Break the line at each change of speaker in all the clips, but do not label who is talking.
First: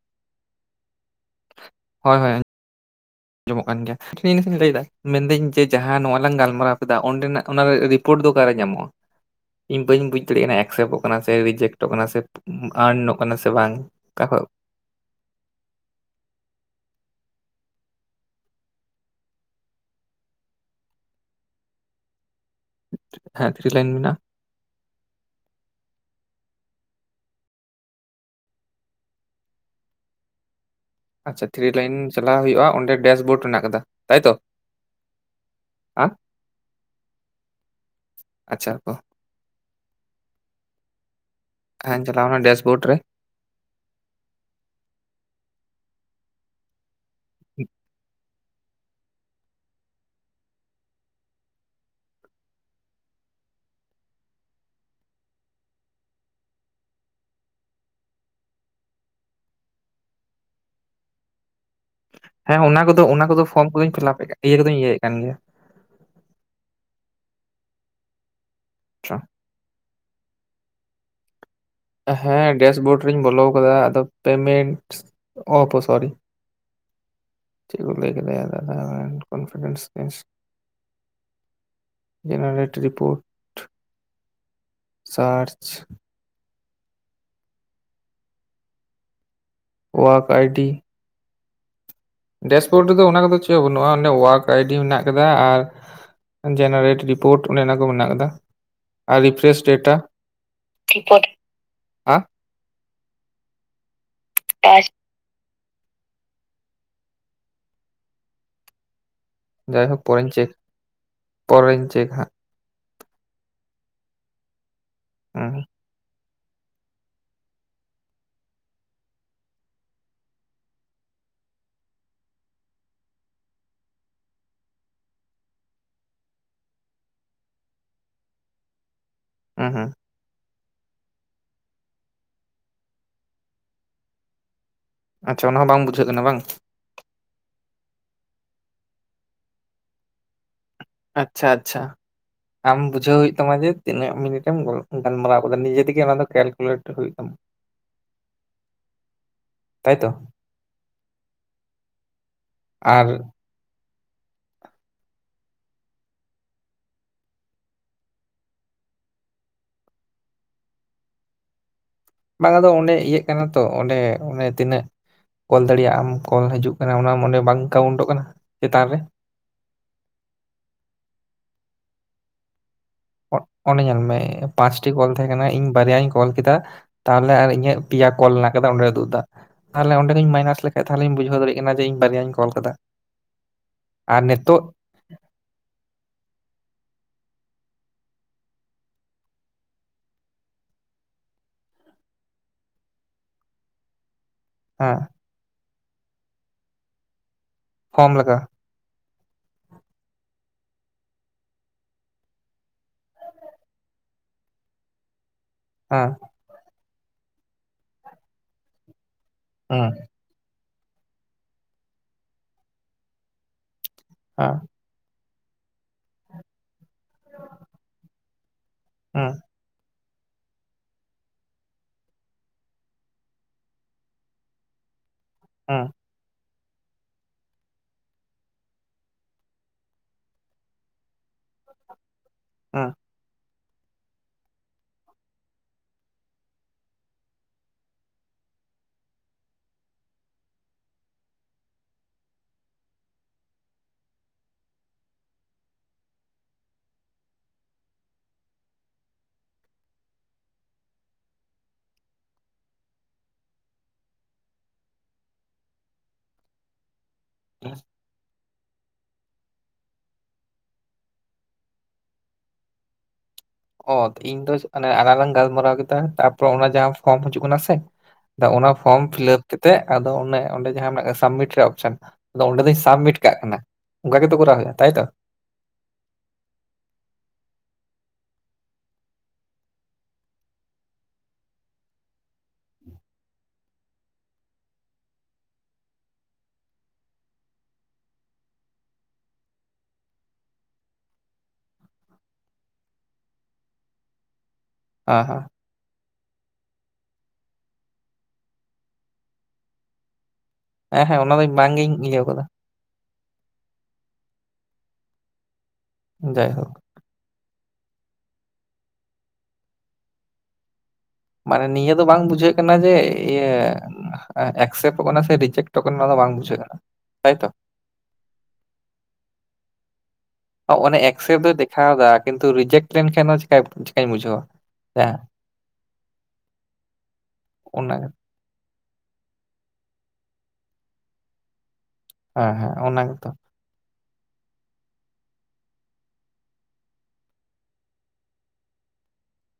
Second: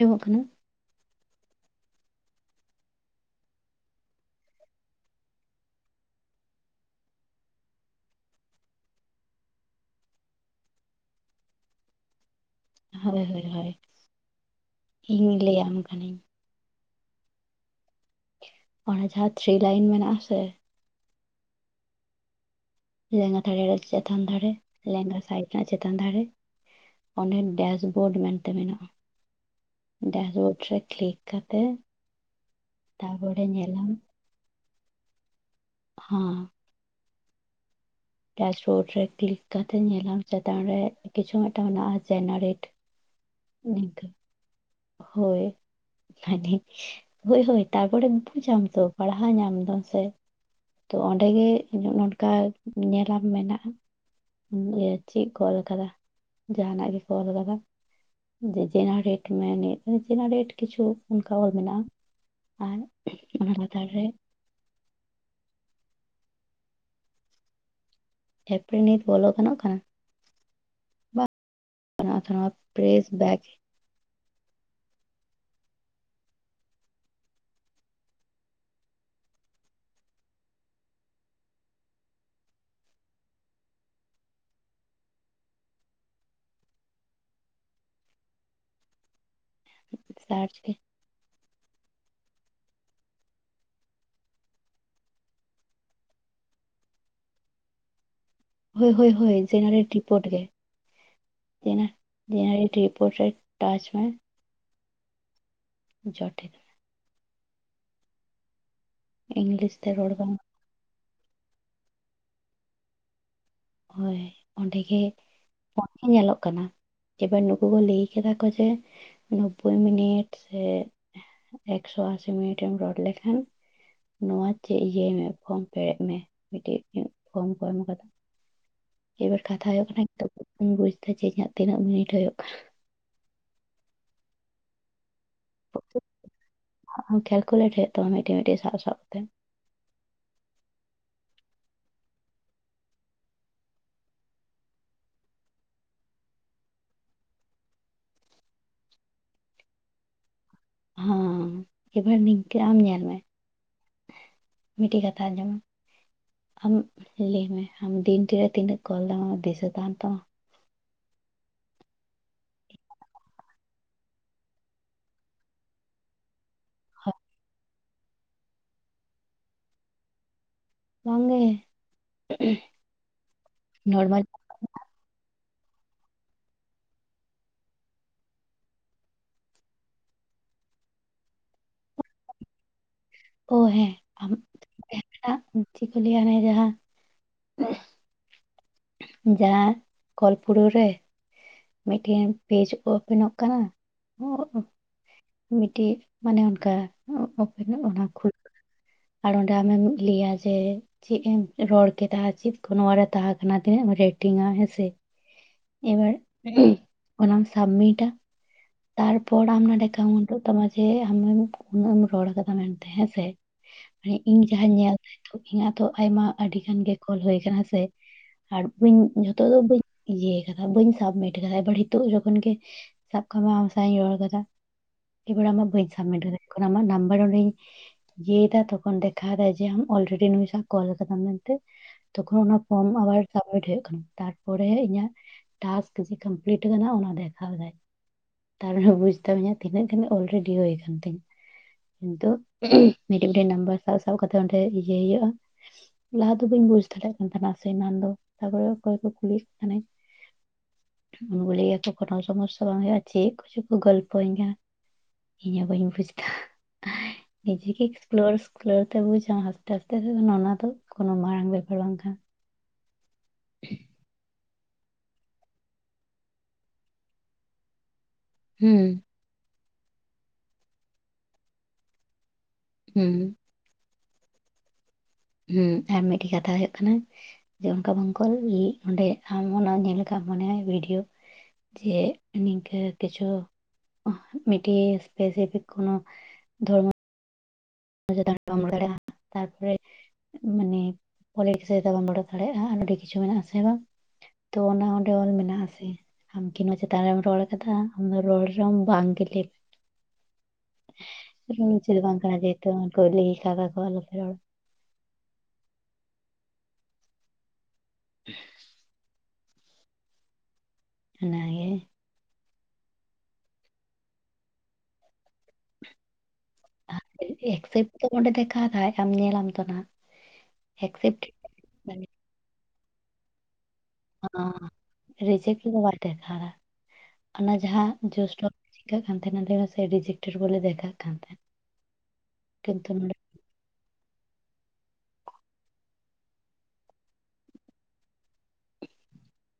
ᱟᱸᱡᱚᱢᱚᱜ ᱠᱟᱱᱟ ᱾
ᱦᱚᱭ ᱦᱚᱭ ᱟᱡᱚᱢᱚᱜ ᱠᱟᱱ ᱜᱮᱭᱟ ᱤᱧ [unintelligible] ᱞᱟᱹᱭ ᱮᱟᱫᱟ ᱢᱮᱱᱫᱤᱧ ᱡᱮ ᱡᱟᱦᱟᱸ ᱱᱚᱣᱟ ᱞᱟᱝ ᱜᱟᱞᱢᱟᱨᱟᱣ ᱠᱮᱫᱟ, ᱚᱸᱰᱮᱱᱟᱜ ᱚᱱᱟᱨᱮ ᱨᱤᱯᱳᱨᱴ ᱫᱚ ᱚᱠᱟᱨᱮ ᱧᱟᱢᱚᱜᱼᱟ ᱾ ᱤᱧ ᱵᱟᱹᱧ ᱵᱩᱡ ᱫᱟᱲᱮᱭᱟᱜ ᱠᱟᱱᱟ ᱮᱠᱥᱮᱯᱴᱚᱜ ᱠᱟᱱᱟ ᱥᱮ, ᱨᱤᱡᱮᱠᱴᱚᱜ ᱠᱟᱱᱟ ᱥᱮ, ᱟᱨᱱᱚᱜ ᱠᱟᱱᱟ ᱥᱮ, ᱵᱟᱝ ᱚᱠᱟ ᱠᱷᱚᱡ
ᱤᱧᱤ ᱞᱟᱹᱭᱟᱢ ᱠᱟᱹᱱᱟᱹᱧ ᱚᱱᱟ ᱡᱟᱦᱟᱸ ᱛᱷᱨᱤ ᱞᱟᱭᱤᱱ ᱢᱮᱱᱟᱜ ᱟᱥᱮ ᱞᱮᱸᱜᱟ
ᱦᱮᱸ
ᱫᱷᱟᱨᱮ
ᱛᱷᱨᱤ
ᱨᱮ
ᱞᱟᱭᱤᱱ ᱢᱮᱱᱟᱜᱼᱟ
ᱪᱮᱛᱟᱱ ᱫᱷᱟᱨᱮ, ᱞᱮᱸᱜᱟ ᱥᱟᱭᱤᱴ ᱨᱮᱱᱟᱜ ᱪᱮᱛᱟᱱ ᱫᱷᱟᱨᱮ, ᱚᱸᱰᱮ ᱰᱮᱥᱵᱳᱨᱰ ᱢᱮᱱᱛᱮ ᱢᱮᱱᱟᱜᱼᱟ ᱾ ᱰᱟᱭᱥᱵᱳᱰᱨᱮ
ᱟᱪᱪᱷᱟ, ᱛᱷᱨᱤ ᱞᱟᱭᱤᱱ ᱪᱟᱞᱟᱣ ᱦᱩᱭᱩᱜᱼᱟ, ᱚᱸᱰᱮ ᱰᱟᱥᱵᱳᱰ
ᱛᱟᱨᱯᱚᱨᱮ
ᱢᱮᱱᱟᱜ ᱟᱠᱟᱫᱟ
ᱧᱮᱞᱟᱢ
ᱛᱟᱭᱛᱚ ᱾
ᱦᱚᱸ
ᱟᱪᱪᱷᱟ
ᱵᱮᱥᱵᱳᱨᱰ
ᱚ
ᱨᱮ ᱠᱤᱞᱤᱠ ᱠᱟᱛᱮᱫ ᱧᱮᱞᱟᱢ ᱪᱮᱛᱟᱱ ᱨᱮ ᱠᱤᱪᱷᱩ ᱢᱤᱫᱴᱟᱝ ᱢᱮᱱᱟᱜᱼᱟ
ᱦᱮᱸᱧ ᱪᱟᱞᱟᱣᱱᱟ
ᱡᱮᱱᱟᱨᱮᱴ ᱾
ᱰᱮᱥᱵᱳᱨᱰ ᱨᱮ
ᱦᱳᱭ ᱢᱟᱱᱮ ᱦᱳᱭ ᱦᱳᱭ ᱛᱟᱨᱯᱚᱨᱮ ᱵᱩᱡ ᱟᱢ ᱛᱚ ᱯᱟᱲᱦᱟᱣ ᱧᱟᱢ ᱫᱟᱢ ᱥᱮ, ᱚᱸᱰᱮ ᱜᱮ, ᱱᱚᱝᱠᱟ ᱧᱮᱞᱟᱢ ᱢᱮᱱᱟᱜᱼᱟ ᱾ ᱤᱭᱟᱹ ᱪᱮᱫ ᱚᱞ ᱠᱟᱫᱟ ᱡᱟᱸᱦᱟᱱᱟᱜ ᱜᱮᱠᱚ ᱚᱞ ᱠᱟᱫᱟ ᱾ ᱡᱮ ᱡᱮᱱᱟᱨᱮᱴ ᱢᱮᱱᱮᱫ ᱡᱮᱱᱟᱨᱮᱴ ᱠᱤᱪᱷᱩ ᱚᱱᱠᱟ ᱚᱞ ᱢᱮᱱᱟᱜᱼᱟ ᱾
ᱦᱮᱸ ᱚᱱᱟ ᱠᱚᱫᱚ ᱚᱱᱟ ᱠᱚᱫᱚ ᱯᱷᱚᱨᱚᱢ ᱠᱚᱫᱚᱧ ᱯᱷᱤᱞᱟᱯ ᱤᱭᱟᱹ ᱠᱚᱫᱚᱧ ᱤᱭᱟᱹᱭᱮ ᱠᱟᱱ ᱜᱮᱭᱟ ᱾
ᱮᱨ ᱯᱚᱨᱮ ᱱᱤᱛ
ᱪᱚ᱾
ᱵᱚᱞᱚ ᱜᱟᱱᱚᱜ ᱠᱟᱱᱟ ᱾ ᱜᱟᱱᱚᱜᱼᱟ ᱛᱚ ᱱᱚᱣᱟ
ᱦᱮᱸ
ᱯᱨᱮᱥ
ᱰᱮᱥᱵᱳᱨᱰ ᱨᱮᱧ
ᱵᱮᱠ
ᱵᱚᱞᱚ ᱠᱟᱫᱟ ᱟᱫᱚ ᱯᱮᱢᱮᱱᱴ ᱦᱚᱸ ᱛᱚ ᱥᱚᱨᱤ, ᱪᱮᱫ ᱠᱚ ᱞᱟᱹᱭ ᱠᱮᱫᱟᱭᱟ ᱫᱟᱫᱟ [unintelligible] ᱡᱱᱟᱨᱮᱴ ᱨᱤᱯᱳᱴ, ᱥᱟᱨᱪ, ᱳᱭᱟᱠ
ᱥᱟᱨᱪ
ᱟᱭᱰᱤ,
ᱜᱮ
ᱰᱮᱥᱵᱳᱨᱰ ᱨᱮᱫᱚ ᱚᱱᱟ ᱠᱚᱫᱚ ᱪᱮᱫ ᱦᱚᱸ ᱵᱟᱹᱱᱩᱜ-ᱟ, ᱚᱱᱮ ᱣᱟᱠ ᱟᱭᱰᱤ ᱢᱮᱱᱟᱜ ᱠᱟᱫᱟ, ᱟᱨ ᱡᱟᱱᱟᱨᱮᱴ ᱨᱤᱯᱳᱨᱴ ᱚᱱᱮ ᱚᱱᱟ ᱠᱚ ᱢᱮᱱᱟᱜ ᱠᱟᱫᱟ ᱾
ᱦᱳᱭ ᱦᱳᱭ ᱦᱳᱭ, ᱡᱮᱱᱟᱨᱮᱴ ᱨᱤᱯᱳᱨᱴ ᱜᱮ
ᱨᱤᱯᱳᱴ
ᱡᱮᱱᱟᱨᱮᱴ ᱡᱮᱱᱟᱨᱮᱴ ᱯᱚᱨᱮ ᱴᱟᱪ ᱢᱮ
ᱴᱟᱪ
ᱡᱚᱴᱮᱫ ᱤᱝᱞᱤᱥ ᱛᱮ
ᱡᱟᱭᱦᱳᱠ
ᱨᱚᱲ
ᱯᱚᱨᱮᱧ
ᱵᱟᱝ
ᱪᱮᱠ ᱯᱚᱨᱮᱧ ᱪᱮᱠ ᱦᱟᱸᱜ ᱾
ᱦᱳᱭ ᱚᱸᱰᱮ ᱜᱮ,
ᱩᱸᱜ
[unintelligible] ᱧᱮᱞᱚᱜ ᱠᱟᱱᱟ ᱮᱵᱟᱨ ᱱᱩᱠᱩ ᱠᱚ ᱞᱟᱹᱭ ᱟᱠᱟᱫᱟ ᱠᱚ ᱡᱮ ᱱᱵᱵᱵᱳᱭ ᱢᱤᱱᱤᱴ ᱥᱮ ᱮᱠᱥᱚ ᱟᱥᱤ ᱢᱤᱱᱤᱴ ᱮᱢ ᱨᱚᱲ ᱞᱮᱠᱷᱟᱱ ᱱᱚᱣᱟ ᱪᱮᱫ ᱤᱭᱟᱹᱭ ᱢᱮ ᱯᱷᱚᱨᱚᱢ ᱯᱮᱨᱮᱡ ᱢᱮ ᱢᱤᱫᱴᱤᱡ ᱯᱷᱚᱨᱚᱢ ᱠᱚ ᱮᱢ ᱟᱠᱟᱫᱟ ᱮᱵᱟᱨ
ᱦᱩᱸ
ᱠᱟᱛᱷᱟ ᱦᱩᱭᱩᱜ
ᱦᱩᱸ
ᱠᱟᱱᱟ ᱱᱤᱛᱚᱜ ᱵᱟᱹᱧ ᱵᱩᱡ ᱮᱫᱟ ᱡᱮ ᱤᱧᱟᱹᱜ ᱛᱤᱱᱟᱹᱜ ᱢᱤᱱᱤᱴ ᱦᱩᱭᱩᱜ ᱠᱟᱱᱟ
ᱟᱪᱪᱷᱟ ᱚᱱᱟ ᱦᱚᱸ ᱵᱟᱝ ᱵᱩᱡᱷᱟᱹᱜ ᱠᱟᱱᱟ ᱵᱟᱝ᱾
ᱟᱢ ᱠᱮᱞᱠᱩᱞᱮᱴ ᱦᱩᱭᱩᱜ ᱛᱟᱢᱟ ᱢᱤᱫᱴᱤᱡ ᱢᱤᱫᱴᱤᱡ ᱥᱟᱵ ᱥᱟᱵ ᱛᱮ
ᱟᱪᱪᱷᱟ ᱟᱪᱪᱷᱟ᱾ ᱟᱢ ᱵᱩᱡᱷᱟᱹᱣ ᱦᱩᱭᱩᱜ ᱛᱟᱢᱟ ᱡᱮ ᱛᱤᱱᱟᱹᱜ ᱢᱤᱱᱤᱴ ᱮᱢ [unintelligible] ᱜᱟᱞᱢᱟᱨᱟᱣ ᱟᱠᱟᱫᱟ ᱱᱤᱡᱮ ᱛᱮᱜᱮ ᱚᱱᱟ ᱫᱚ ᱠᱮᱞᱠᱩᱞᱮᱴ ᱦᱩᱭᱩᱜ ᱛᱟᱢᱟ᱾
[unintelligible]
ᱛᱟᱭ ᱛᱚ᱾
ᱦᱮᱸ᱾ᱮᱵᱟᱨ ᱱᱤᱝᱠᱟᱹ ᱟᱢ ᱧᱮᱞ
ᱟᱨ
ᱢᱮ ᱢᱤᱫᱴᱤᱡ ᱠᱟᱛᱷᱟ ᱟᱸᱡᱚᱢ ᱢᱮ ᱟᱢ ᱞᱟᱹᱭ ᱢᱮ ᱟᱢ ᱫᱤᱱ [unintelligible] ᱨᱮ ᱛᱤᱱᱟᱹᱜ ᱠᱚᱞ ᱟᱢᱟᱜ ᱫᱤᱥᱟᱹ ᱛᱟᱸᱦᱮᱱ ᱛᱟᱢᱟ
ᱵᱟᱝ ᱟᱫᱚ ᱚᱸᱰᱮ ᱤᱭᱟᱹᱜ ᱠᱟᱱᱟ ᱛᱚ ᱚᱸᱰᱮ ᱚᱱᱮ ᱛᱤᱱᱟᱹᱜ ᱠᱚᱞ ᱫᱟᱲᱮᱭᱟᱜ ᱟᱢ ᱠᱚᱞ ᱦᱤᱡᱩᱜ ᱠᱟᱱᱟ ᱚᱱᱟ
ᱦᱳᱭ,
ᱢᱟᱱᱮ ᱵᱟᱝ ᱠᱟᱣᱩᱱᱴᱚᱜ ᱠᱟᱱᱟ ᱪᱮᱛᱟᱱ ᱨᱮ
ᱵᱟᱝ ᱜᱮ᱾
ᱚᱱᱮ ᱧᱮᱞ ᱢᱮ ᱯᱟᱸᱪᱴᱤ ᱠᱚᱞ ᱛᱟᱦᱮᱸ ᱠᱟᱱᱟ ᱤᱧ ᱵᱟᱨᱭᱮᱭᱟᱧ ᱠᱚᱞ ᱠᱮᱫᱟ ᱛᱟᱦᱚᱞᱮ ᱟᱨ ᱤᱧᱟᱹᱜ ᱯᱮᱭᱟ ᱠᱚᱞ ᱢᱮᱱᱟᱜ ᱠᱟᱫᱟ ᱚᱸᱰᱮ ᱩᱫᱩᱜ ᱮᱫᱟ᱾ ᱛᱟᱦᱚᱞᱮ ᱚᱰᱮᱜᱤᱧ ᱢᱟᱭᱱᱟᱥ ᱞᱮᱠᱷᱟᱡ ᱛᱟᱦᱚᱞᱤᱧ ᱵᱩᱡᱷᱟᱹᱣ ᱫᱟᱲᱮᱭᱟᱜ ᱠᱟᱱᱟ ᱡᱮ ᱤᱧ ᱵᱟᱨᱮᱭᱟᱧ ᱠᱚᱞ ᱟᱠᱟᱫᱟ᱾ [unintelligible] ᱟᱨ ᱱᱤᱛᱚᱜ
[unintelligible] ᱪᱤᱫ ᱠᱚ ᱞᱮᱭᱟ ᱦᱟᱱᱮ ᱡᱟᱦᱟᱸ [unintelligible] ᱡᱟᱦᱟᱸ ᱠᱚᱞ ᱯᱩᱨᱟᱹᱣ ᱨᱮ ᱢᱤᱫᱴᱷᱮᱱ ᱯᱮᱡᱽ ᱳᱯᱮᱱᱚᱜ ᱠᱟᱱᱟ
ᱦᱟᱸ᱾
ᱢᱤᱫᱴᱤᱡ ᱢᱟᱱᱮ ᱚᱱᱠᱟ ᱳᱯᱮᱱᱚᱜ ᱚᱱᱟ
ᱯᱷᱚᱨᱢ ᱞᱟᱜᱟ
[unintelligible] ᱟᱨ ᱚᱸᱰᱮ ᱟᱢᱮᱢ ᱞᱟᱹᱭᱟ ᱡᱮ ᱪᱮᱫ ᱮᱢ ᱨᱚᱲ ᱠᱮᱫᱟ ᱪᱮᱫ ᱠᱚ ᱱᱚᱣᱟ ᱨᱮ ᱛᱟᱦᱮᱸ ᱠᱟᱱᱟ ᱛᱤᱱᱟᱹᱜ ᱮᱢ ᱨᱮᱴᱤᱝ-ᱟ ᱦᱮᱸ ᱥᱮ ᱮᱵᱟᱨ
ᱦᱮᱸ
ᱚᱱᱟᱢ ᱥᱟᱵᱢᱤᱴᱟ ᱛᱟᱨᱯᱚᱨ ᱟᱢ ᱱᱚᱰᱮ
ᱦᱮᱸ
ᱛᱟᱢᱟ ᱡᱮ ᱟᱢᱮᱢ ᱩᱱᱟᱹᱜ ᱮᱢ ᱨᱚᱲ ᱟᱠᱟᱫᱟ ᱢᱮᱱ ᱛᱮ ᱦᱮᱸ ᱥᱮ [unintelligible] ᱢᱟᱱᱮ ᱤᱧ
ᱦᱮᱸ
ᱡᱟᱦᱟᱸᱧ ᱧᱮᱞ ᱤᱧᱟᱹᱜ ᱛᱚ ᱟᱭᱢᱟ ᱟᱹᱰᱤ ᱜᱟᱱ ᱜᱮ ᱠᱚᱞ ᱦᱩᱭ ᱟᱠᱟᱱᱟ ᱦᱮᱸᱥᱮ [unintelligible] ᱟᱨ ᱵᱟᱹᱧ
ᱦᱮᱸ
ᱡᱷᱚᱛᱚ ᱫᱚ ᱵᱟᱹᱧ ᱤᱭᱟᱹ ᱟᱠᱟᱫᱟ ᱵᱟᱹᱧ ᱥᱟᱢᱢᱤᱴ ᱟᱠᱟᱫᱟ ᱮᱵᱟᱨ ᱦᱤᱛᱚᱜ ᱡᱚᱠᱷᱚᱱ ᱜᱮ ᱥᱟᱵ ᱠᱟᱜ ᱢᱮ ᱟᱢ ᱥᱟᱶ ᱤᱧ ᱨᱚᱲ ᱟᱠᱟᱫᱟ ᱮᱵᱟᱨᱮ ᱟᱢᱟᱜ ᱵᱟᱹᱧ
ᱦᱮᱸ
ᱥᱟᱵᱢᱤᱴ ᱫᱟᱲᱮᱭᱟᱜ ᱠᱟᱱᱟ ᱟᱢᱟᱜ ᱱᱟᱢᱵᱟᱨ ᱚᱸᱰᱮᱧ ᱤᱭᱟᱹᱭ ᱮᱫᱟ ᱛᱚᱠᱷᱚᱱ ᱫᱮᱠᱷᱟᱣ ᱮᱫᱟᱭ ᱡᱮ ᱟᱢ ᱚᱞᱨᱮᱰᱤ ᱱᱩᱭ ᱥᱟᱶ ᱠᱚᱞ ᱟᱠᱟᱫᱟᱢ ᱢᱮᱱᱛᱮ ᱛᱚᱠᱷᱚᱱ ᱚᱱᱟ ᱯᱷᱚᱨᱢ
ᱦᱮᱸ
ᱟᱵᱟᱨ ᱥᱟᱵᱢᱤᱴ ᱦᱩᱭᱩᱜ ᱠᱟᱱᱟ ᱾ᱛᱟᱨᱯᱚᱨᱮ ᱤᱧᱟᱹᱜ ᱴᱟᱠᱥ [unintelligible] ᱠᱚᱢᱯᱞᱤᱴ ᱟᱠᱟᱱᱟ ᱚᱱᱟ ᱫᱮᱠᱷᱟᱣ ᱮᱫᱟᱭ᱾ ᱛᱟᱨ ᱢᱟᱱᱮ ᱵᱩᱡᱽ ᱮᱫᱟᱢ ᱤᱧᱟᱜ ᱛᱤᱱᱟᱹᱜ ᱜᱟᱱ ᱚᱞᱨᱮᱰᱤ ᱦᱩᱭ ᱟᱠᱟᱱ ᱛᱤᱧᱟᱹ᱾ ᱠᱤᱱᱛᱩ ᱢᱤᱫᱴᱤᱡ ᱢᱤᱫᱴᱮᱱ ᱱᱟᱢᱵᱟᱨ ᱥᱟᱵ ᱥᱟᱵ ᱠᱟᱛᱮᱜ ᱚᱸᱰᱮ ᱤᱭᱟᱹᱭ ᱦᱩᱭᱩᱜ-ᱟ ᱞᱟᱦᱟ ᱫᱚ ᱵᱟᱹᱧ ᱵᱩᱡ ᱫᱟᱲᱮᱭᱟᱜ ᱠᱟᱱ ᱛᱟᱦᱮᱸᱱᱟ ᱥᱮ ᱮᱱᱟᱱ ᱫᱚ ᱛᱟᱨᱯᱚᱨᱮ ᱚᱠᱚᱭ ᱠᱚ ᱠᱩᱞᱤᱭᱮᱫ ᱛᱟᱦᱮᱸ ᱤᱧ ᱵᱚᱞᱮ [unintelligible] ᱠᱳᱱᱳ ᱥᱚᱢᱚᱥᱥᱟ ᱵᱟᱝ ᱦᱳᱭᱳᱜ-ᱟ ᱪᱮᱫ ᱠᱚᱪᱚ ᱠᱚ ᱜᱚᱞᱯᱚ ᱤᱧ ᱠᱟᱱᱟ᱾ ᱤᱧ ᱦᱚᱸ ᱵᱟᱹᱧ ᱵᱩᱡᱽ ᱮᱫᱟ᱾ᱱᱤᱡᱮ ᱜᱮ ᱮᱠᱥᱯᱞᱳᱨ [unintelligible] ᱛᱮ ᱵᱩᱡᱟ ᱟᱥᱛᱮ ᱟᱥᱛᱮ ᱛᱮ ᱚᱱᱟ ᱫᱚ ᱠᱚᱱᱚ ᱢᱟᱨᱟᱝ ᱵᱮᱯᱟᱨ ᱵᱟᱝ ᱠᱟᱱᱟ [unintelligible]
[unintelligible] ᱤᱧ ᱫᱚ ᱟᱞᱟᱝ ᱞᱟᱝ ᱜᱟᱞᱢᱟᱨᱟᱣ ᱠᱮᱫᱟ ᱛᱟᱯᱚᱨ ᱚᱱᱟ ᱡᱟᱦᱟᱸ ᱯᱷᱚᱨᱢ ᱦᱤᱡᱩᱜ ᱠᱟᱱᱟ ᱥᱮ ᱟᱫᱚ ᱚᱱᱟ
ᱦᱩᱸ,
ᱯᱷᱚᱨᱚᱢ ᱯᱷᱤᱞᱟᱯ ᱠᱟᱹᱛᱮᱫ ᱟᱫᱚ ᱚᱱᱮ ᱚᱸᱰᱮ ᱡᱟᱦᱟᱸ ᱢᱮᱱᱟᱜ ᱟᱠᱟᱜ ᱥᱟᱵᱢᱤᱴ ᱨᱮᱭᱟᱜ ᱚᱯᱥᱮᱱ ᱟᱫᱚ ᱚᱸᱰᱮ ᱫᱚᱧ
ᱦᱩᱸ,
ᱥᱟᱵᱢᱤᱴ ᱠᱟᱜ ᱠᱟᱱᱟ ᱚᱱᱠᱟ ᱜᱮᱛᱚ ᱠᱚᱨᱟᱣ ᱦᱩᱭᱩᱜ-ᱟ ᱛᱟᱭ ᱛᱚ᱾
ᱦᱮᱸ ᱟᱨ ᱢᱤᱫᱴᱮᱡ ᱠᱟᱛᱷᱟ ᱦᱩᱭᱩᱜ ᱠᱟᱱᱟ ᱡᱮ ᱚᱱᱠᱟ ᱵᱟᱝᱠᱚᱞ [unintelligible] ᱚᱸᱰᱮ ᱟᱢ ᱚᱱᱟ ᱧᱮᱞ ᱟᱠᱟᱫ ᱟᱢ [unintelligible] ᱚᱱᱟ ᱵᱷᱤᱰᱭᱳ ᱡᱮ ᱱᱤᱝᱠᱟᱹ ᱠᱤᱪᱷᱩ ᱢᱤᱴᱤᱡ ᱥᱯᱮᱥᱯᱷᱤᱠ ᱠᱚᱱᱚ ᱫᱷᱚᱨᱢᱚ [unintelligible] ᱛᱟᱨᱯᱚᱨᱮ ᱢᱟᱱᱮ ᱠᱚᱞᱮᱡᱽ ᱵᱟᱢ ᱳᱰᱚᱠ ᱫᱟᱲᱮᱜ-ᱟ ᱟᱨ ᱟᱹᱰᱤ ᱠᱤᱪᱷᱩ ᱢᱮᱱᱟᱜᱼᱟ ᱟᱥᱮ ᱵᱟᱝ? ᱛᱚ ᱚᱱᱟ ᱚᱸᱰᱮ
ᱦᱮᱸ
ᱚᱞ
ᱦᱮᱸ
ᱢᱮᱱᱟᱜ ᱟᱥᱮ ᱟᱢ ᱠᱤᱱ ᱱᱚᱣᱟ ᱪᱮᱛᱟᱱ ᱨᱮᱢ ᱨᱚᱲ ᱠᱟᱫᱟ ᱟᱢᱫᱚ ᱨᱚᱲ ᱨᱮᱦᱚᱸ ᱵᱟᱝ ᱜᱮ ᱞᱟᱹᱭ ᱢᱮ᱾
ᱦᱮᱸ ᱦᱮᱸ ᱚᱱᱟ ᱫᱚ ᱵᱟᱝᱜᱤᱧ
ᱪᱮᱫ ᱵᱟᱝ
ᱤᱭᱟᱹ
ᱠᱟᱱᱟ
ᱠᱟᱫᱟ
ᱡᱮᱦᱩᱛᱩ [unintelligible] ᱟᱞᱮ ᱯᱮ ᱨᱚᱲᱟ
ᱡᱟᱭᱦᱳᱠ
[inaudible]
ᱢᱟᱱᱮ
ᱚᱱᱟᱜᱮ
ᱱᱤᱭᱟᱹ ᱫᱚ ᱵᱟᱝ ᱵᱩᱡᱷᱟᱹᱜ ᱠᱟᱱᱟ ᱡᱮ ᱤᱭᱟᱹ ᱮᱠᱥᱮᱯᱴᱚᱜ ᱠᱟᱱᱟ ᱥᱮ ᱨᱤᱡᱮᱠᱴᱚᱜ ᱠᱟᱱᱟ ᱚᱱᱟ ᱫᱚ ᱵᱟᱝ ᱵᱩᱡᱷᱟᱹᱜ ᱠᱟᱱᱟ᱾ ᱛᱟᱭᱛᱚ?
ᱮᱠᱥᱮᱯᱴ ᱫᱚ ᱚᱹᱰᱮ ᱫᱮᱠᱷᱟᱣ ᱫᱟᱭ ᱟᱢ ᱧᱮᱞᱟᱢ ᱛᱚ ᱱᱟᱦᱟᱜ
ᱚᱱᱮ ᱮᱠᱥᱮᱯᱴ ᱫᱚᱭ ᱫᱮᱠᱷᱟᱣ ᱫᱟ ᱠᱤᱱᱛᱩ ᱨᱤᱡᱮᱴ ᱞᱮᱱᱠᱷᱟᱱ ᱱᱚᱣᱟ ᱪᱤᱠᱟᱹ ᱪᱤᱠᱟᱹᱧ ᱵᱩᱡᱷᱟᱹᱣᱟ? ᱦᱮᱸ
ᱨᱤᱡᱮᱠᱴ ᱫᱚ ᱵᱟᱭ ᱫᱮᱠᱷᱟᱣ ᱫᱟ ᱚᱱᱟ ᱡᱟᱦᱟᱸ ᱡᱳᱥᱴᱚ ᱫᱮᱠᱟᱜ ᱠᱟᱱ ᱛᱟᱦᱮᱱᱟ ᱞᱟᱸᱭ ᱢᱮᱥᱮ ᱨᱤᱡᱮᱠᱴᱮᱴ ᱵᱚᱞᱮ ᱫᱮᱠᱷᱟᱜ ᱠᱟᱱ ᱛᱟᱦᱮᱸᱱ᱾
ᱦᱮᱸ ᱦᱮᱸ ᱚᱱᱟ ᱜᱮᱛᱚ᱾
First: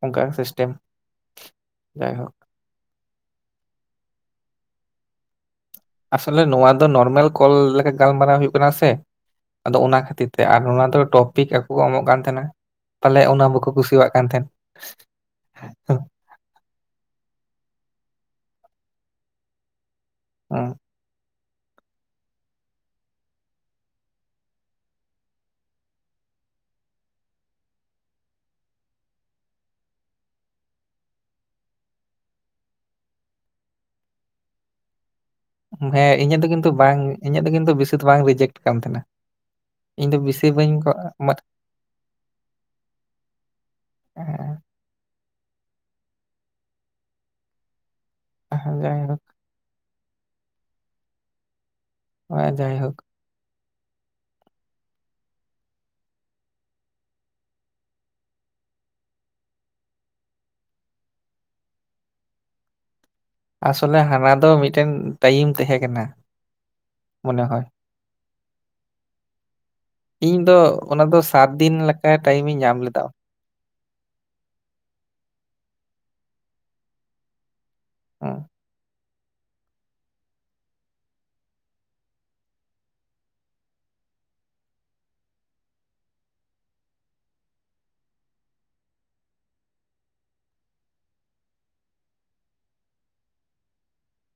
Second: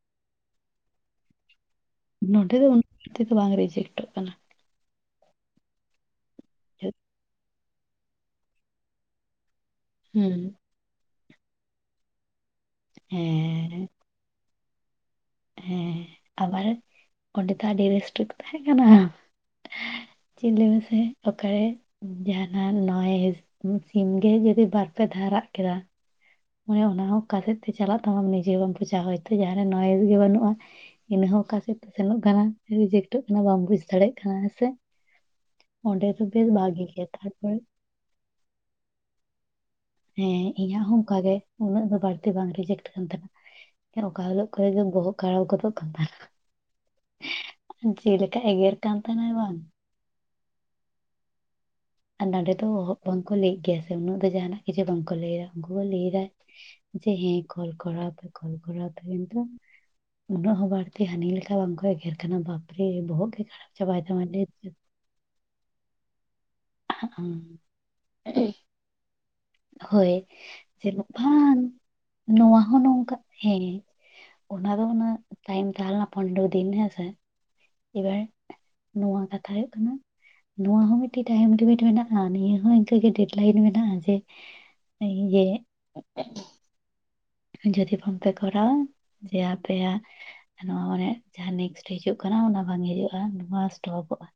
ᱚᱝᱠᱟ ᱜᱮ ᱥᱤᱥᱴᱮᱢ ᱡᱟᱭᱦᱳᱠ
[unintelligible] ᱵᱟᱝ ᱨᱮᱤᱡᱮᱠᱴᱚᱜ ᱠᱟᱱᱟ
ᱟᱥᱚᱞᱮ ᱱᱚᱶᱟ ᱫᱚ ᱱᱚᱨᱢᱟᱞ ᱠᱚᱞ ᱞᱮᱠᱟ ᱜᱟᱞᱢᱟᱨᱟᱣ ᱦᱩᱭᱩᱜ ᱠᱟᱱᱟ ᱥᱮ᱾ ᱟᱫᱚ ᱚᱱᱟ ᱠᱷᱟᱹᱛᱤᱨ
ᱦᱩᱸ
ᱛᱮ ᱟᱨ ᱚᱱᱟ ᱫᱚ ᱴᱚᱯᱤᱠ ᱟᱠᱚ ᱠᱚ ᱮᱢᱚᱜ ᱠᱟᱱ ᱛᱟᱦᱮᱱᱟ ᱛᱟᱦᱚᱞᱮ ᱚᱱᱟ ᱵᱟᱠᱚ
ᱦᱮᱸ
ᱠᱩᱥᱤᱣᱟᱜ ᱠᱟᱱ ᱛᱟᱦᱮᱸᱱ᱾
ᱦᱮᱸ ᱟᱵᱟᱨ ᱚᱸᱰᱮ ᱫᱚ ᱟᱹᱰᱤ [unintelligible] ᱠᱚ ᱛᱟᱦᱮᱸ ᱠᱟᱱᱟ᱾ ᱪᱮᱜ ᱞᱟᱹᱭ ᱢᱮᱥᱮ᱾ ᱚᱠᱟᱨᱮ ᱡᱟᱦᱟᱱᱟᱜ ᱱᱚᱭᱮᱥ ᱥᱤᱢ ᱜᱮ ᱡᱩᱫᱤ ᱵᱟᱨᱯᱮ ᱫᱷᱟᱣ ᱨᱟᱜ ᱠᱮᱫᱟ ᱢᱚᱱᱮ ᱚᱱᱟ ᱦᱚᱸ ᱚᱠᱟᱥᱮᱫ ᱛᱮ ᱪᱟᱞᱟᱜ ᱛᱟᱢᱟ ᱱᱤᱡᱮ ᱵᱟᱢ ᱵᱩᱡᱟ ᱦᱚᱭᱛᱚ ᱡᱟᱦᱟᱱᱟᱜ ᱱᱚᱭᱮᱥ ᱜᱮ ᱵᱟᱹᱱᱩᱜᱼᱟ᱾ ᱤᱱᱟᱹ ᱦᱚᱸ ᱚᱠᱟ ᱥᱮᱫ ᱛᱮ ᱥᱮᱱᱚᱜ ᱠᱟᱱᱟ ᱨᱤᱡᱮᱠᱴᱚᱜ ᱠᱟᱱᱟ ᱵᱟᱢ ᱵᱩᱡ ᱫᱟᱲᱮᱜ ᱠᱟᱱᱟ ᱦᱮᱸ ᱥᱮ? ᱚᱸᱰᱮ
ᱦᱮᱸ ᱤᱧᱟᱹᱜ
ᱵᱮᱥ
ᱫᱚ ᱠᱤᱱᱛᱩ
ᱵᱷᱟᱜᱤ
ᱵᱟᱝ
ᱜᱮ
ᱤᱧᱟᱹᱜ ᱫᱚ
ᱛᱟᱨᱯᱚᱨ
ᱠᱤᱱᱛᱩ ᱵᱮᱥᱤ ᱫᱚ ᱵᱟᱝ ᱨᱮᱡᱮᱠᱴ ᱠᱟᱱ ᱛᱟᱦᱮᱸᱱᱟ᱾
ᱦᱮᱸ ᱤᱧᱟᱹᱜ ᱦᱚᱸ ᱚᱝᱠᱟᱜ ᱜᱮ ᱩᱱᱟᱹᱜ ᱫᱚ ᱵᱟᱹᱲᱛᱤ ᱵᱟᱝ ᱨᱮᱡᱮᱠᱴ ᱠᱟᱱ ᱛᱟᱦᱮᱱᱟ᱾ ᱦᱮᱸ ᱚᱠᱟ ᱦᱤᱞᱳᱜ ᱠᱚᱨᱮ ᱫᱚ ᱵᱚᱦᱚᱜ ᱠᱷᱟᱨᱟᱯ ᱜᱚᱫᱚᱜ ᱠᱟᱱ [unintelligible] ᱡᱮᱞᱮᱠᱟ ᱮᱜᱮᱨ
ᱦᱮᱸ
ᱠᱟᱱ
ᱡᱟᱭᱦᱳᱠ
ᱛᱟᱦᱮᱱᱟᱭ ᱵᱟᱝ ᱟᱨ ᱱᱚᱸᱰᱮ ᱫᱚ
ᱡᱟᱭᱦᱳᱠ
ᱚᱦᱚᱜ ᱵᱟᱝᱠᱚ ᱞᱟᱹᱭᱮᱜ ᱜᱮᱭᱟ ᱥᱮ ᱩᱱᱟᱹᱜ ᱫᱚ ᱡᱟᱦᱟᱱᱟᱜ ᱠᱤᱪᱷᱩ ᱵᱟᱝᱠᱚ ᱞᱟᱹᱭᱟ ᱩᱝᱠᱩ ᱠᱚ ᱞᱟᱹᱭ ᱫᱟ ᱡᱮ ᱦᱮᱸ ᱠᱚᱞ ᱠᱚᱨᱟᱣ ᱯᱮ ᱠᱚᱞ ᱠᱚᱨᱟᱣ ᱯᱮ ᱠᱤᱱᱛᱩ ᱩᱱᱟᱹᱜ ᱦᱚᱸ ᱵᱟᱹᱲᱛᱤ ᱦᱟᱹᱱᱤ ᱞᱮᱠᱟ ᱵᱟᱝᱠᱚ ᱮᱜᱮᱨ ᱟᱠᱟᱱᱟ ᱵᱟᱯᱨᱮ ᱵᱚᱦᱚᱜ ᱜᱮ ᱠᱷᱟᱨᱟᱯ
ᱟᱥᱚᱞᱮ
ᱪᱟᱵᱟᱭ ᱛᱟᱢᱟ
ᱦᱟᱱᱟ
ᱞᱟᱹᱭ
ᱫᱚ
ᱛᱮ᱾
ᱢᱤᱫᱴᱮᱱ ᱴᱟᱭᱤᱢ ᱛᱟᱦᱮᱸ ᱠᱟᱱᱟ᱾ ᱢᱚᱱᱮ ᱦᱚᱭ᱾
[inaudible] ᱦᱳᱭ
ᱤᱧ ᱫᱚ
ᱪᱮ
ᱚᱱᱟ ᱫᱚ
ᱵᱟᱝ
ᱫᱤᱱ ᱞᱮᱠᱟ ᱴᱟᱭᱤᱢᱤᱧ
ᱱᱚᱣᱟ
ᱧᱟᱢ
ᱦᱚᱸ
ᱞᱮᱫᱟ᱾
ᱱᱚᱝᱠᱟ ᱦᱮᱸ ᱚᱱᱟ ᱫᱚ ᱩᱱᱟᱹᱜ ᱛᱟᱭᱚᱢ ᱛᱟᱦᱮᱸ ᱞᱮᱱᱟ ᱯᱚᱱᱮᱨᱚ ᱫᱤᱱ ᱦᱸᱥᱮ᱾ ᱮᱵᱟᱨ
ᱦᱩᱸ,
ᱱᱚᱣᱟ ᱠᱟᱛᱷᱟ ᱦᱩᱭᱩᱜ ᱠᱟᱱᱟ ᱱᱚᱣᱟ ᱦᱚᱸ ᱢᱤᱫᱴᱮᱱ ᱴᱟᱭᱤᱢ ᱞᱤᱢᱤᱴ ᱢᱮᱱᱟᱜᱼᱟ ᱱᱤᱭᱟᱹ ᱦᱚᱸ ᱤᱱᱠᱟᱹᱜ ᱜᱮ ᱪᱮᱰ ᱞᱟᱭᱤᱱ ᱢᱮᱱᱟᱜᱼᱟ ᱡᱮ [unintelligible] ᱡᱩᱫᱤ ᱵᱟᱝᱯᱮ ᱠᱚᱨᱟᱣᱟ ᱡᱮ ᱟᱯᱮᱭᱟᱜ ᱱᱚᱣᱟ ᱢᱟᱱᱮ ᱡᱟᱦᱟᱸ ᱱᱮᱠᱥᱴᱮ ᱦᱤᱡᱩᱜ ᱠᱟᱱᱟ ᱚᱱᱟ ᱵᱟᱝ ᱦᱤᱡᱩᱜᱼᱟ ᱱᱚᱣᱟ ᱥᱴᱚᱯᱚᱜᱼᱟ᱾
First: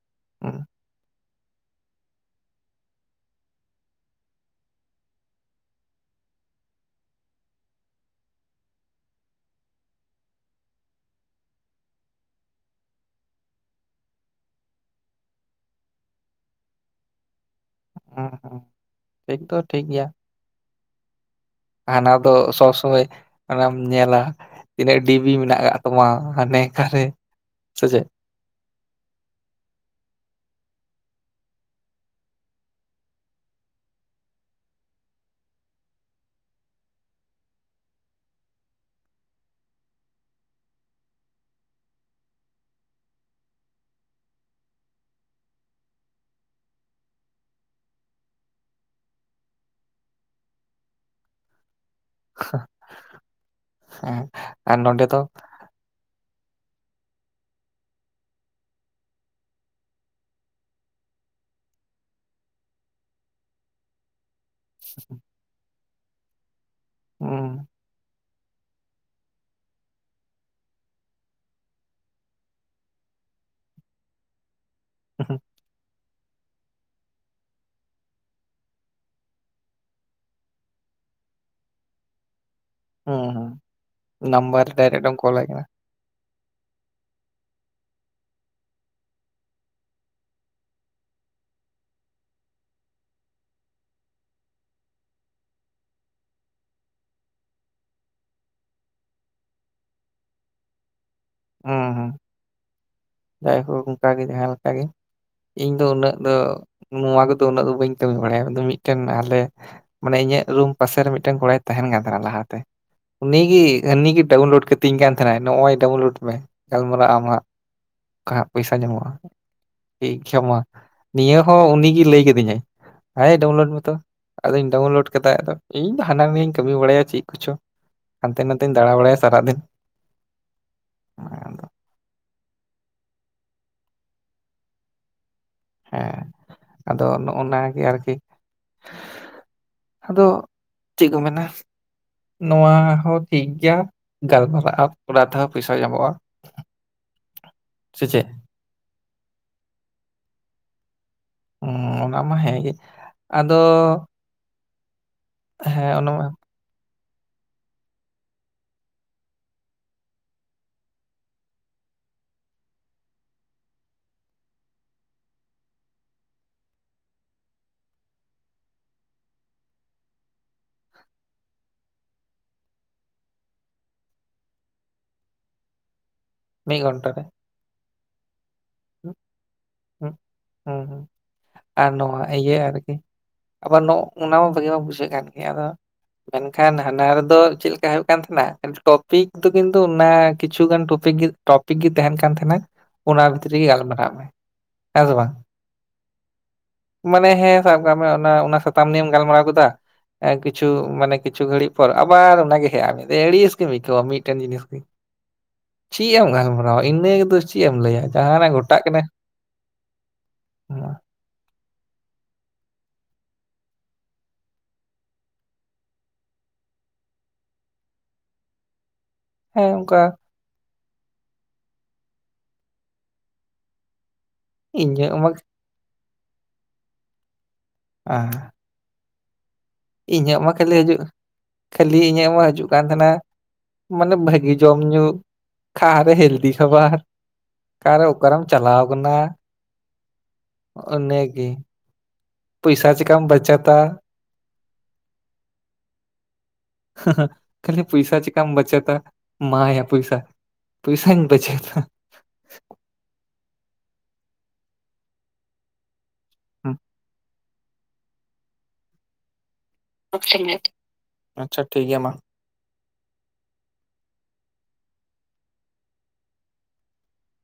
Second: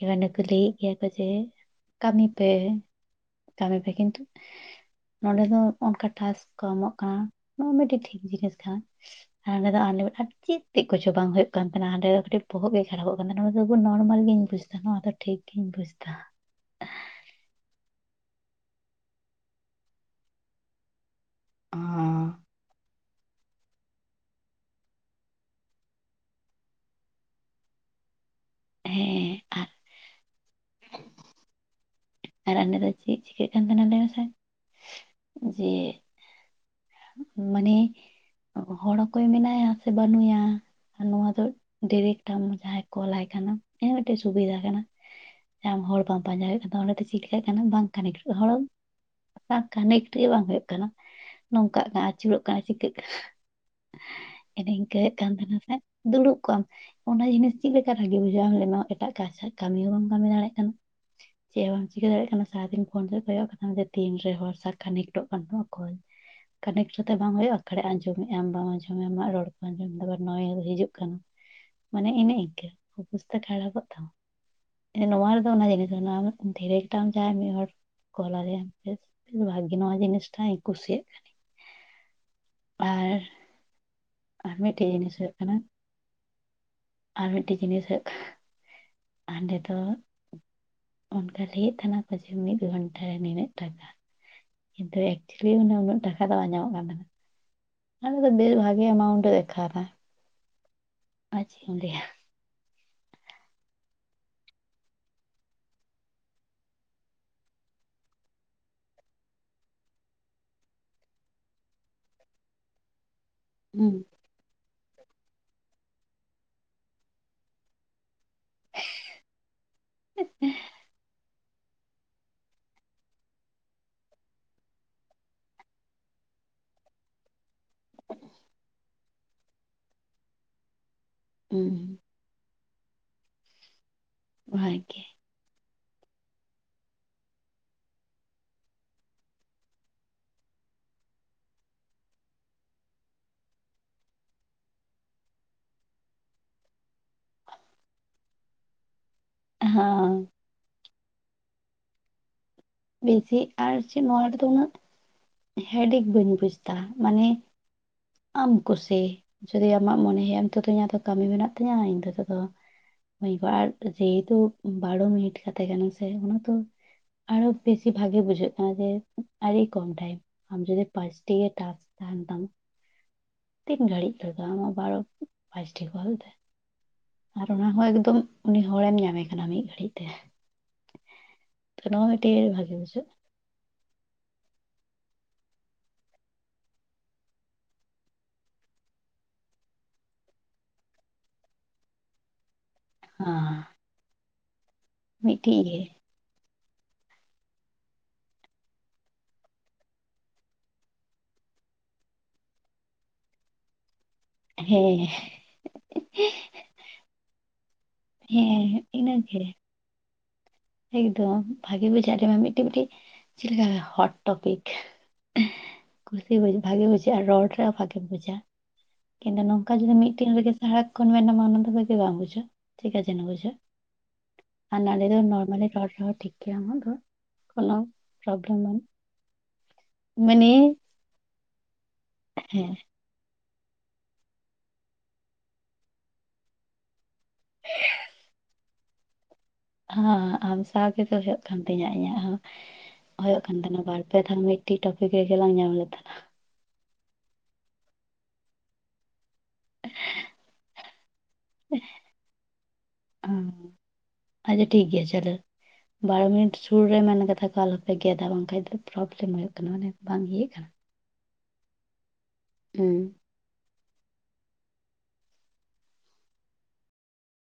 ᱮ ᱢᱟᱱᱮ
ᱦᱩᱸ,
ᱞᱟᱹᱭᱮᱜ ᱜᱮᱭᱟ ᱠᱚ ᱡᱮ ᱠᱟᱹᱢᱤ ᱯᱮ ᱠᱟᱹᱢᱤ ᱯᱮ ᱠᱤᱱᱛᱩ ᱱᱚᱰᱮ ᱫᱚ ᱚᱝᱠᱟ ᱴᱟᱥ ᱠᱚ ᱮᱢᱚᱜ ᱠᱟᱱᱟ ᱱᱚᱣᱟ ᱢᱤᱫᱴᱤᱡ ᱴᱷᱤᱠ ᱡᱤᱱᱤᱥ ᱠᱟᱱᱟ᱾ ᱟᱨ ᱦᱟᱸᱰᱮ ᱫᱚ ᱪᱮᱫ ᱛᱮᱜ ᱠᱚᱪᱚ ᱵᱟᱝ ᱦᱩᱭᱩᱜ ᱠᱟᱱ ᱛᱟᱦᱮᱱᱟ ᱦᱟᱸᱰᱮ ᱫᱚ ᱠᱟᱹᱴᱤᱜ ᱵᱚᱦᱚᱜ ᱜᱮ ᱠᱷᱟᱨᱟᱯᱚᱜ ᱠᱟᱱᱟ᱾ [unintelligible] ᱱᱚᱨᱢᱟᱞ ᱜᱤᱧ ᱵᱩᱡᱽᱫᱟ ᱱᱚᱣᱟ ᱫᱚ ᱴᱷᱤᱠ ᱜᱤᱧ ᱵᱩᱡᱫᱟ᱾
ᱟ ᱴᱷᱤᱠ ᱫᱚ ᱴᱷᱤᱠ ᱜᱮᱭᱟ᱾
ᱚ
ᱦᱟᱱᱟ ᱫᱚ ᱥᱚᱵ ᱥᱚᱢᱚᱭ ᱚᱱᱟᱢ ᱧᱮᱞᱟ ᱛᱤᱱᱟᱹᱜ ᱰᱤᱵᱤ ᱢᱮᱱᱟᱜ ᱠᱟᱜ ᱛᱟᱢᱟ ᱦᱟᱱᱮ ᱠᱟᱨᱮ ᱥᱮ ᱪᱮᱫ?
ᱦᱮᱸ ᱟᱨ ᱟᱨ ᱟᱞᱮ ᱫᱚ ᱪᱮᱜ ᱪᱤᱠᱟᱹᱜ ᱠᱟᱱ ᱛᱟᱦᱮᱱᱟ ᱞᱟᱹᱭ ᱢᱮᱥᱮ ᱡᱮ ᱢᱟᱱᱮ ᱦᱚᱲ ᱚᱠᱚᱭ ᱢᱮᱱᱟᱭᱟ ᱥᱮ ᱵᱟᱹᱱᱩᱭᱟ ᱟᱨ ᱱᱚᱣᱟ ᱫᱚ ᱰᱮᱨᱮᱠᱴ ᱡᱟᱦᱟᱸᱭ ᱠᱚᱞᱟᱭ ᱠᱟᱱᱟᱢ ᱤᱱᱟᱹ ᱢᱤᱫᱴᱮᱱ ᱥᱩᱵᱤᱫᱷᱟ ᱠᱟᱱᱟ ᱾ ᱟᱢ ᱦᱚᱲ ᱵᱟᱢ ᱯᱟᱸᱡᱟ ᱦᱩᱭᱩᱜ ᱠᱟᱱ ᱚᱸᱰᱮ ᱫᱚ ᱪᱮᱫᱠᱟᱹᱜ ᱠᱟᱱᱟ ᱵᱟᱝ ᱠᱟᱱᱮᱠᱴ [unintelligible] ᱵᱟᱝ ᱠᱟᱹᱱᱮᱠᱴ ᱜᱮ ᱵᱟᱝ ᱦᱳᱭᱳᱜ ᱠᱟᱱᱟ ᱾ ᱱᱚᱝᱠᱟᱜ ᱠᱟᱱᱟ ᱟᱹᱪᱩᱨᱚᱜ ᱠᱟᱱᱟ ᱪᱤᱠᱟᱹᱜ ᱠᱟᱱᱟ
ᱦᱮᱸ
ᱮᱱᱮ
ᱟᱨ
ᱤᱝᱠᱟᱹ
ᱱᱚᱸᱰᱮ
ᱦᱤᱭᱩᱜ
ᱫᱚ
ᱠᱟᱱ ᱛᱟᱦᱮᱱᱟ ᱥᱮ? ᱫᱩᱲᱩᱵ ᱠᱚᱜ-ᱟᱢ ᱚᱱᱟ ᱡᱤᱱᱤᱥ ᱪᱮᱫ ᱞᱮᱠᱟ ᱵᱷᱟᱜᱤ ᱵᱩᱡᱷᱟᱹᱣᱟ ᱟᱢ ᱞᱟᱹᱭ ᱢᱮ ᱮᱴᱟᱜ [unintelligible] ᱠᱟᱹᱢᱤ ᱦᱚᱸ ᱵᱟᱢ ᱠᱟᱹᱢᱤ ᱫᱟᱲᱮᱭᱟᱜ ᱠᱟᱱᱟ ᱪᱮᱫ ᱦᱚᱸ ᱵᱟᱢ ᱪᱤᱠᱟᱹ ᱫᱟᱲᱮᱜ ᱠᱟᱱᱟ ᱥᱟᱨᱟᱫᱤᱱ ᱯᱷᱳᱱ ᱨᱮ ᱠᱚᱣᱚᱜ ᱠᱟᱛᱟᱢ ᱛᱤᱱᱨᱮ ᱦᱚᱲ ᱥᱟᱠ ᱠᱟᱱᱮᱠᱴᱚᱜ ᱠᱟᱱ ᱛᱟᱢᱟ ᱠᱚᱞ ᱠᱟᱱᱮᱠᱴ ᱠᱟᱛᱮ ᱵᱟᱝ ᱦᱩᱭᱩᱜᱼᱟ
ᱦᱩᱸ,
ᱟᱠᱷᱲᱮ ᱟᱸᱡᱚᱢ ᱮᱫ ᱟᱢ ᱵᱟᱢ ᱟᱸᱡᱚᱢ ᱮᱫ ᱟᱢ ᱟᱢᱟᱜ ᱨᱚᱲ ᱠᱚ ᱟᱸᱡᱚᱢᱫᱟ ᱟᱵᱟᱨ ᱱᱚᱭᱮᱨ ᱦᱤᱡᱩᱜ ᱠᱟᱱᱟ ᱢᱟᱱᱮ ᱮᱱᱮ ᱤᱱᱠᱟᱹ ᱚᱵᱚᱥᱛᱟ ᱠᱷᱟᱨᱟᱯᱚᱜ ᱛᱟᱢᱟ ᱱᱚᱣᱟ
ᱦᱩᱸ,
ᱨᱮᱫᱚ ᱚᱱᱟ ᱡᱤᱱᱤᱥ [unintelligible] ᱫᱷᱤᱨᱮᱠᱴ ᱟᱢ ᱡᱟᱦᱟᱸᱭ ᱢᱤᱫ ᱦᱚᱲ ᱠᱚᱞ ᱟᱫᱮᱭᱟᱢ ᱵᱮᱥ ᱵᱮᱥ ᱵᱷᱟᱜᱮ ᱱᱚᱣᱟ ᱡᱤᱱᱤᱥ ᱴᱟᱜ ᱤᱧ ᱠᱩᱥᱤᱭᱟᱜ ᱠᱟᱱᱟ ᱟᱨ
ᱦᱩᱸ ᱦᱩᱸ
ᱟᱨ
ᱱᱟᱢᱵᱟᱨ
ᱢᱤᱫᱴᱮᱡ
ᱰᱟᱭᱨᱮᱠᱴ
ᱡᱤᱱᱤᱥ
ᱮᱢ
ᱦᱩᱭᱩᱜ
ᱠᱚᱞ ᱟᱭ ᱠᱟᱱᱟ
ᱟᱨ ᱢᱤᱫᱴᱮᱡ ᱡᱤᱱᱤᱥ ᱦᱩᱭᱩᱜ ᱠᱟᱱᱟ ᱦᱟᱸᱰᱮ ᱫᱚ ᱚᱱᱠᱟ ᱞᱟᱹᱭᱮᱫ ᱛᱟᱦᱮᱱᱟᱠᱚ ᱡᱮ ᱢᱤᱫ ᱜᱷᱚᱱᱴᱟ ᱨᱮ ᱱᱤᱱᱟᱹᱜ ᱴᱟᱠᱟ ᱠᱤᱱᱛᱩ ᱮᱠᱪᱩᱭᱮᱞᱤ ᱢᱟᱱᱮ ᱩᱱᱟᱹᱜ ᱴᱟᱠᱟ ᱫᱚ ᱵᱟᱝ ᱧᱟᱢᱚᱜ ᱠᱟᱱ ᱛᱟᱦᱮᱱᱟ [unintelligible] ᱵᱮᱥ ᱵᱷᱟᱜᱤ ᱮᱢᱟᱩᱱᱴ ᱫᱮᱠᱷᱟᱣ ᱫᱟ
ᱦᱩᱸ ᱦᱩᱸ ᱡᱟᱭ ᱦᱳᱠ ᱚᱱᱠᱟ ᱜᱮ ᱡᱟᱦᱟᱸ ᱞᱮᱠᱟ ᱜᱮ ᱤᱧ ᱫᱚ ᱩᱱᱟᱹᱜ ᱫᱚ ᱱᱚᱣᱟ ᱠᱚᱫᱚ ᱩᱱᱟᱹᱜ ᱫᱚ ᱵᱟᱹᱧ ᱠᱟᱹᱢᱤ ᱵᱟᱲᱟᱭᱟ ᱟᱫᱟ ᱢᱤᱫᱴᱮᱱ ᱟᱞᱮ ᱢᱟᱱᱮ ᱤᱧᱟᱹᱜ ᱨᱩᱢ ᱯᱟᱥᱮ ᱨᱮ ᱢᱤᱫᱴᱮᱱ ᱠᱚᱲᱟᱭ ᱛᱟᱦᱮᱱ ᱠᱟᱱ ᱛᱟᱦᱮᱱᱟ ᱞᱟᱦᱟᱛᱮ ᱩᱱᱤ ᱜᱮ
ᱦᱩᱸ
ᱦᱟᱹᱱᱤ ᱜᱮ ᱰᱟᱣᱩᱱᱞᱳᱰ ᱠᱟᱛᱤᱧ ᱠᱟᱱ ᱛᱟᱦᱮᱱᱟᱭ ᱱᱚᱜ-ᱚᱭ ᱰᱟᱣᱩᱱᱞᱳᱰ ᱜᱟᱞᱢᱟᱨᱟᱜ ᱟᱢ ᱦᱟᱸᱜ ᱚᱸᱠᱟ ᱯᱚᱭᱥᱟ ᱧᱟᱢᱚᱜᱼᱟ [unintelligible] ᱱᱤᱭᱟᱹ ᱦᱚᱸ ᱩᱱᱤᱜᱮ ᱞᱟᱹᱭ ᱠᱟᱹᱫᱤᱧᱟᱭ ᱦᱟᱭ ᱰᱟᱣᱩᱱᱞᱳᱰ ᱢᱮᱛᱚ ᱟᱫᱚᱧ ᱰᱟᱣᱩᱱᱞᱳᱰ ᱠᱟᱫᱟ ᱟᱫᱚ ᱤᱧ ᱫᱚ ᱦᱟᱱᱟ ᱱᱤᱭᱟᱹᱧ ᱠᱟᱹᱢᱤ ᱵᱟᱲᱟᱭᱟ ᱪᱮᱫ ᱠᱚᱪᱚ ᱦᱟᱱᱛᱮ ᱱᱟᱛᱮᱧ ᱫᱟᱲᱟ ᱵᱟᱲᱟᱭᱟ ᱥᱟᱨᱟᱫᱤᱱ ᱟᱫᱚ
ᱩᱸ ᱵᱷᱟᱜᱮ
ᱦᱮᱸ ᱟᱫᱚ ᱱᱚᱜᱼᱚᱱᱟ ᱜᱮ ᱟᱨᱠᱤ ᱟᱫᱚ ᱪᱮᱫ ᱠᱚ ᱢᱮᱱᱟ ᱱᱚᱣᱟ ᱦᱚᱸ ᱴᱷᱤᱠ ᱜᱮᱭᱟ ᱜᱟᱞᱢᱟᱨᱟᱜ ᱟᱢ ᱚᱱᱟ ᱛᱮᱦᱚᱸ ᱯᱚᱭᱥᱟ ᱧᱟᱢᱚᱜᱼᱟ ᱥᱮᱪᱮ
ᱦᱟᱸ
ᱦᱩᱸ ᱚᱱᱟ ᱢᱟ ᱦᱮᱸ ᱜᱮ
ᱵᱮᱥᱤ ᱟᱨ ᱪᱮᱫ ᱱᱚᱣᱟ ᱨᱮᱫᱚ ᱩᱱᱟᱹᱜ
ᱦᱮᱸ
ᱦᱮᱰᱮᱠ
ᱚᱱᱟ ᱢᱟ
ᱵᱟᱹᱧ ᱵᱩᱡᱽᱫᱟ ᱢᱟᱱᱮ ᱟᱢ ᱠᱩᱥᱤ ᱡᱩᱫᱤ ᱟᱢᱟᱜ ᱢᱚᱱᱮ ᱦᱩᱭᱩᱜᱼᱟᱢ ᱱᱤᱛᱚ ᱫᱚ ᱤᱧᱟᱹᱜ ᱫᱚ ᱠᱟᱹᱢᱤ ᱢᱮᱱᱟᱜ ᱛᱤᱧᱟ ᱤᱧ ᱫᱚ ᱦᱤᱛᱚᱜ ᱫᱚ [unintelligible] ᱡᱮᱦᱮᱛᱩ ᱵᱟᱨᱳ ᱢᱤᱱᱤᱴ ᱠᱟᱛᱮ ᱠᱟᱱᱟ ᱥᱮ ᱚᱱᱟ ᱛᱚ ᱟᱨᱚ ᱵᱮᱥᱤ ᱵᱷᱟᱜᱤ ᱵᱩᱡᱷᱟᱹᱜ ᱠᱟᱱᱟ ᱡᱮ ᱟᱹᱰᱤ ᱠᱚᱢ ᱴᱟᱭᱤᱢ ᱾ ᱟᱢ ᱡᱩᱫᱤ ᱯᱟᱸᱪᱴᱤ ᱜᱮ ᱴᱟᱠᱥ ᱛᱟᱦᱮᱱ ᱛᱟᱢ, ᱛᱤᱱ ᱜᱷᱟᱹᱲᱤᱡ ᱞᱟᱜᱟ ᱟᱢᱟᱜ ᱵᱟᱨᱚ ᱯᱟᱸᱪᱴᱤ ᱠᱚᱞ ᱛᱮ?
ᱢᱤᱫ ᱜᱷᱚᱱᱴᱟᱹ ᱨᱮ
ᱟᱨ ᱚᱱᱟ ᱦᱚᱸ ᱮᱠᱫᱚᱢ ᱩᱱᱤ ᱦᱚᱲᱮᱢ ᱧᱟᱢᱮ ᱠᱟᱱᱟ ᱢᱤᱫ ᱜᱷᱟᱹᱲᱤᱡ ᱛᱮ
ᱦᱩᱜᱸ ᱦᱩᱸ ᱦᱩᱸ
ᱛᱚ
ᱟᱨ ᱱᱚᱣᱟ
ᱢᱤᱫᱴᱮᱡ
ᱤᱭᱟᱹ
ᱵᱷᱟᱜᱮ
ᱟᱨᱠᱤ
ᱵᱩᱡᱷᱟᱹᱜᱼᱟ
ᱟᱵᱟᱨ ᱱᱚ ᱚᱱᱟ ᱢᱟ ᱵᱷᱟᱹᱜᱤ ᱢᱟ ᱵᱩᱡᱷᱟᱹᱜ ᱠᱟᱱ ᱜᱮ ᱟᱫᱚ ᱢᱮᱱᱠᱷᱟᱱ ᱦᱟᱱᱟ ᱨᱮᱫᱚ ᱪᱮᱫ ᱞᱮᱠᱟ ᱦᱩᱭᱩᱜ ᱠᱟᱱ ᱛᱟᱦᱮᱱᱟ ᱴᱚᱯᱤᱠ ᱫᱚ ᱠᱤᱱᱛᱩ ᱚᱱᱟ ᱠᱤᱪᱷᱩᱜᱟᱱ ᱴᱚᱯᱤᱠ ᱜᱮ ᱴᱚᱯᱤᱠ ᱜᱮ ᱛᱟᱦᱮᱱ ᱠᱟᱱ ᱛᱟᱦᱮᱱᱟ ᱚᱱᱟ ᱵᱷᱤᱛᱨᱤ
ᱦᱟᱸ
ᱨᱮᱜᱮ ᱜᱟᱞᱢᱟᱨᱟᱜ ᱢᱮ᱾ ᱦᱮᱸ ᱥᱮ ᱵᱟᱝ?
ᱢᱤᱫᱴᱤᱡ ᱜᱮ
ᱢᱟᱱᱮ ᱦᱮᱸ ᱥᱟᱵ ᱠᱟᱜ ᱢᱮ ᱚᱱᱟ ᱚᱱᱟ ᱥᱟᱛᱟᱢ ᱱᱤᱭᱮᱢ ᱜᱟᱞᱢᱟᱨᱟᱣ ᱠᱮᱫᱟ ᱾ ᱠᱤᱪᱷᱩ ᱢᱟᱱᱮ ᱠᱤᱪᱷ ᱜᱷᱟᱹᱲᱡ ᱯᱚᱨ ᱟᱵᱟᱨ ᱚᱱᱟ ᱜᱮ ᱦᱮᱡᱼᱟᱜ ᱢᱮ ᱫᱤᱭᱮ ᱟᱹᱲᱤᱥ ᱜᱮᱢ ᱟᱹᱭᱠᱟᱹᱣᱟ ᱢᱤᱫ ᱢᱤᱫᱴᱮᱱ ᱡᱤᱱᱤᱥ ᱜᱮ
ᱦᱮᱸ
ᱪᱮᱫ ᱮᱢ ᱜᱟᱞᱢᱟᱨᱟᱣᱟ ᱤᱱᱟᱹ ᱜᱮᱫᱚ ᱪᱮᱫ ᱮᱢ ᱞᱟᱹᱭᱟ ᱡᱟᱦᱟᱸᱟᱱᱟᱜ
ᱦᱮᱸ
ᱜᱷᱚᱴᱟᱜ ᱠᱟᱱᱟ
[unintelligible] ᱮᱠᱫᱚᱢ ᱵᱷᱟᱜᱤ ᱵᱩᱡᱷᱟᱹᱜ-ᱟ ᱟᱞᱮ ᱢᱟ ᱢᱤᱫᱴᱤᱡ-ᱢᱤᱫᱴᱤᱡ ᱪᱮᱫ ᱞᱮᱠᱟ ᱦᱚᱴ ᱴᱚᱯᱤᱠ ᱠᱩᱥᱤ ᱵᱩᱡ ᱵᱷᱟᱜᱤ ᱵᱩᱡᱷᱟᱹᱜᱼᱟ ᱟᱨ ᱨᱚᱲ ᱨᱮᱦᱚᱸ ᱵᱷᱟᱜᱮᱢ ᱵᱩᱡᱟ ᱾ ᱠᱤᱱᱛᱩ
ᱦᱮᱸ
ᱱᱚᱝᱠᱟ ᱡᱩᱫᱤ
ᱚᱱᱠᱟ
ᱢᱤᱫᱴᱤᱱ ᱨᱮᱜᱮ ᱫᱟ ᱠᱷᱚᱱ ᱢᱮᱱᱟ ᱢ ᱚᱱᱟ ᱛ ᱜᱮ ᱵᱟᱝ ᱵᱩᱡᱷᱣᱟ ᱴᱷᱤᱠ ᱟᱪᱷᱮ ᱵᱩᱡᱷ ᱟᱨ ᱱᱚᱞᱰᱮ
ᱤᱧᱟᱹᱜ
ᱫᱚ
ᱢᱟ
ᱢᱟᱱᱮ ᱨᱚᱲ ᱨᱮᱦ ᱴᱷᱤᱠ ᱜᱮᱭᱟᱢ ᱫᱚ ᱠᱚᱱᱚ
ᱟᱸ
ᱯᱨᱚᱵᱚᱞᱚᱢ ᱵᱟᱝ᱾
ᱤᱧᱟᱹᱜ ᱢᱟ ᱠᱷᱟᱹᱞᱤ ᱦᱤᱡᱩᱜ ᱠᱷᱟᱹᱞᱤ ᱤᱧᱟᱹᱜ ᱢᱟ ᱦᱤᱡᱩᱜ
ᱦᱮᱸ
ᱠᱟᱱ ᱛᱟᱦᱮᱱᱟ, ᱢᱟᱱᱮ ᱵᱷᱟᱹᱜᱤ ᱡᱚᱢ ᱧᱩ ᱠᱷᱟᱨ ᱦᱞᱫᱤ ᱠᱷᱟᱵᱟᱨ᱾ ᱠᱟᱨ ᱩᱠᱟᱨᱮᱢ ᱪᱟᱞᱟᱣ ᱠᱚᱱᱟ᱾
ᱦᱮᱸ ᱟᱢ ᱥᱟᱶ ᱜᱮ ᱦᱩᱭᱩᱜ ᱠᱟᱱ ᱛᱤᱧᱟᱹ ᱤᱧᱟᱹᱜ ᱦᱚᱸ
ᱯᱚᱭᱥᱟ ᱪᱤᱠᱟᱢ
ᱦᱩᱭᱩᱜ ᱠᱟᱱ
ᱵᱟᱪᱟᱛᱟ
ᱛᱟᱦᱮ ᱵᱟᱨ ᱟᱯᱮ ᱛᱟᱦ ᱢᱤᱫᱴᱤᱡ ᱴᱚᱯᱤᱠ ᱨᱮᱜᱮ ᱞᱟᱝ ᱧᱟᱢ ᱞᱮᱫ ᱛᱟᱦᱮᱱᱟ᱾
ᱦᱟᱦᱟ.. ᱠᱷᱞᱤ ᱯᱚᱭᱥᱟ ᱪᱤᱠᱟᱢ ᱵᱟᱪᱟᱛᱼᱟ᱾ ᱢᱟ ᱭᱟ ᱯᱚᱭᱥᱟ, ᱯᱚᱭᱥᱟ ᱵᱚᱪᱚᱛᱼᱟ᱾
ᱦᱮ ᱟᱪᱪᱷᱟ ᱴᱷᱤᱠᱭᱟ ᱪᱚᱞ ᱵᱟᱨ ᱢᱤᱱᱤᱴ
ᱦᱩᱸ
ᱥᱩᱨ ᱨᱮ ᱢᱮᱱ ᱠᱟᱛᱷᱟ ᱠᱚ ᱟᱞ ᱦᱚᱸᱯᱮ ᱜᱮᱫᱟ ᱵᱟᱝᱠᱷᱟᱡ ᱫᱚ ᱯᱨᱚᱵᱞᱮᱢ ᱦᱩᱭᱩᱜ ᱠᱟᱱᱟ ᱢᱟᱱᱮ᱾ ᱵᱟᱝ ᱤᱭᱟᱹᱜ
[unintelligible]
ᱠᱟᱱᱟ
ᱟᱪᱪᱷᱟ ᱴᱷᱤᱠ ᱜᱮᱭᱟ ᱢᱟ᱾
ᱦᱮᱸ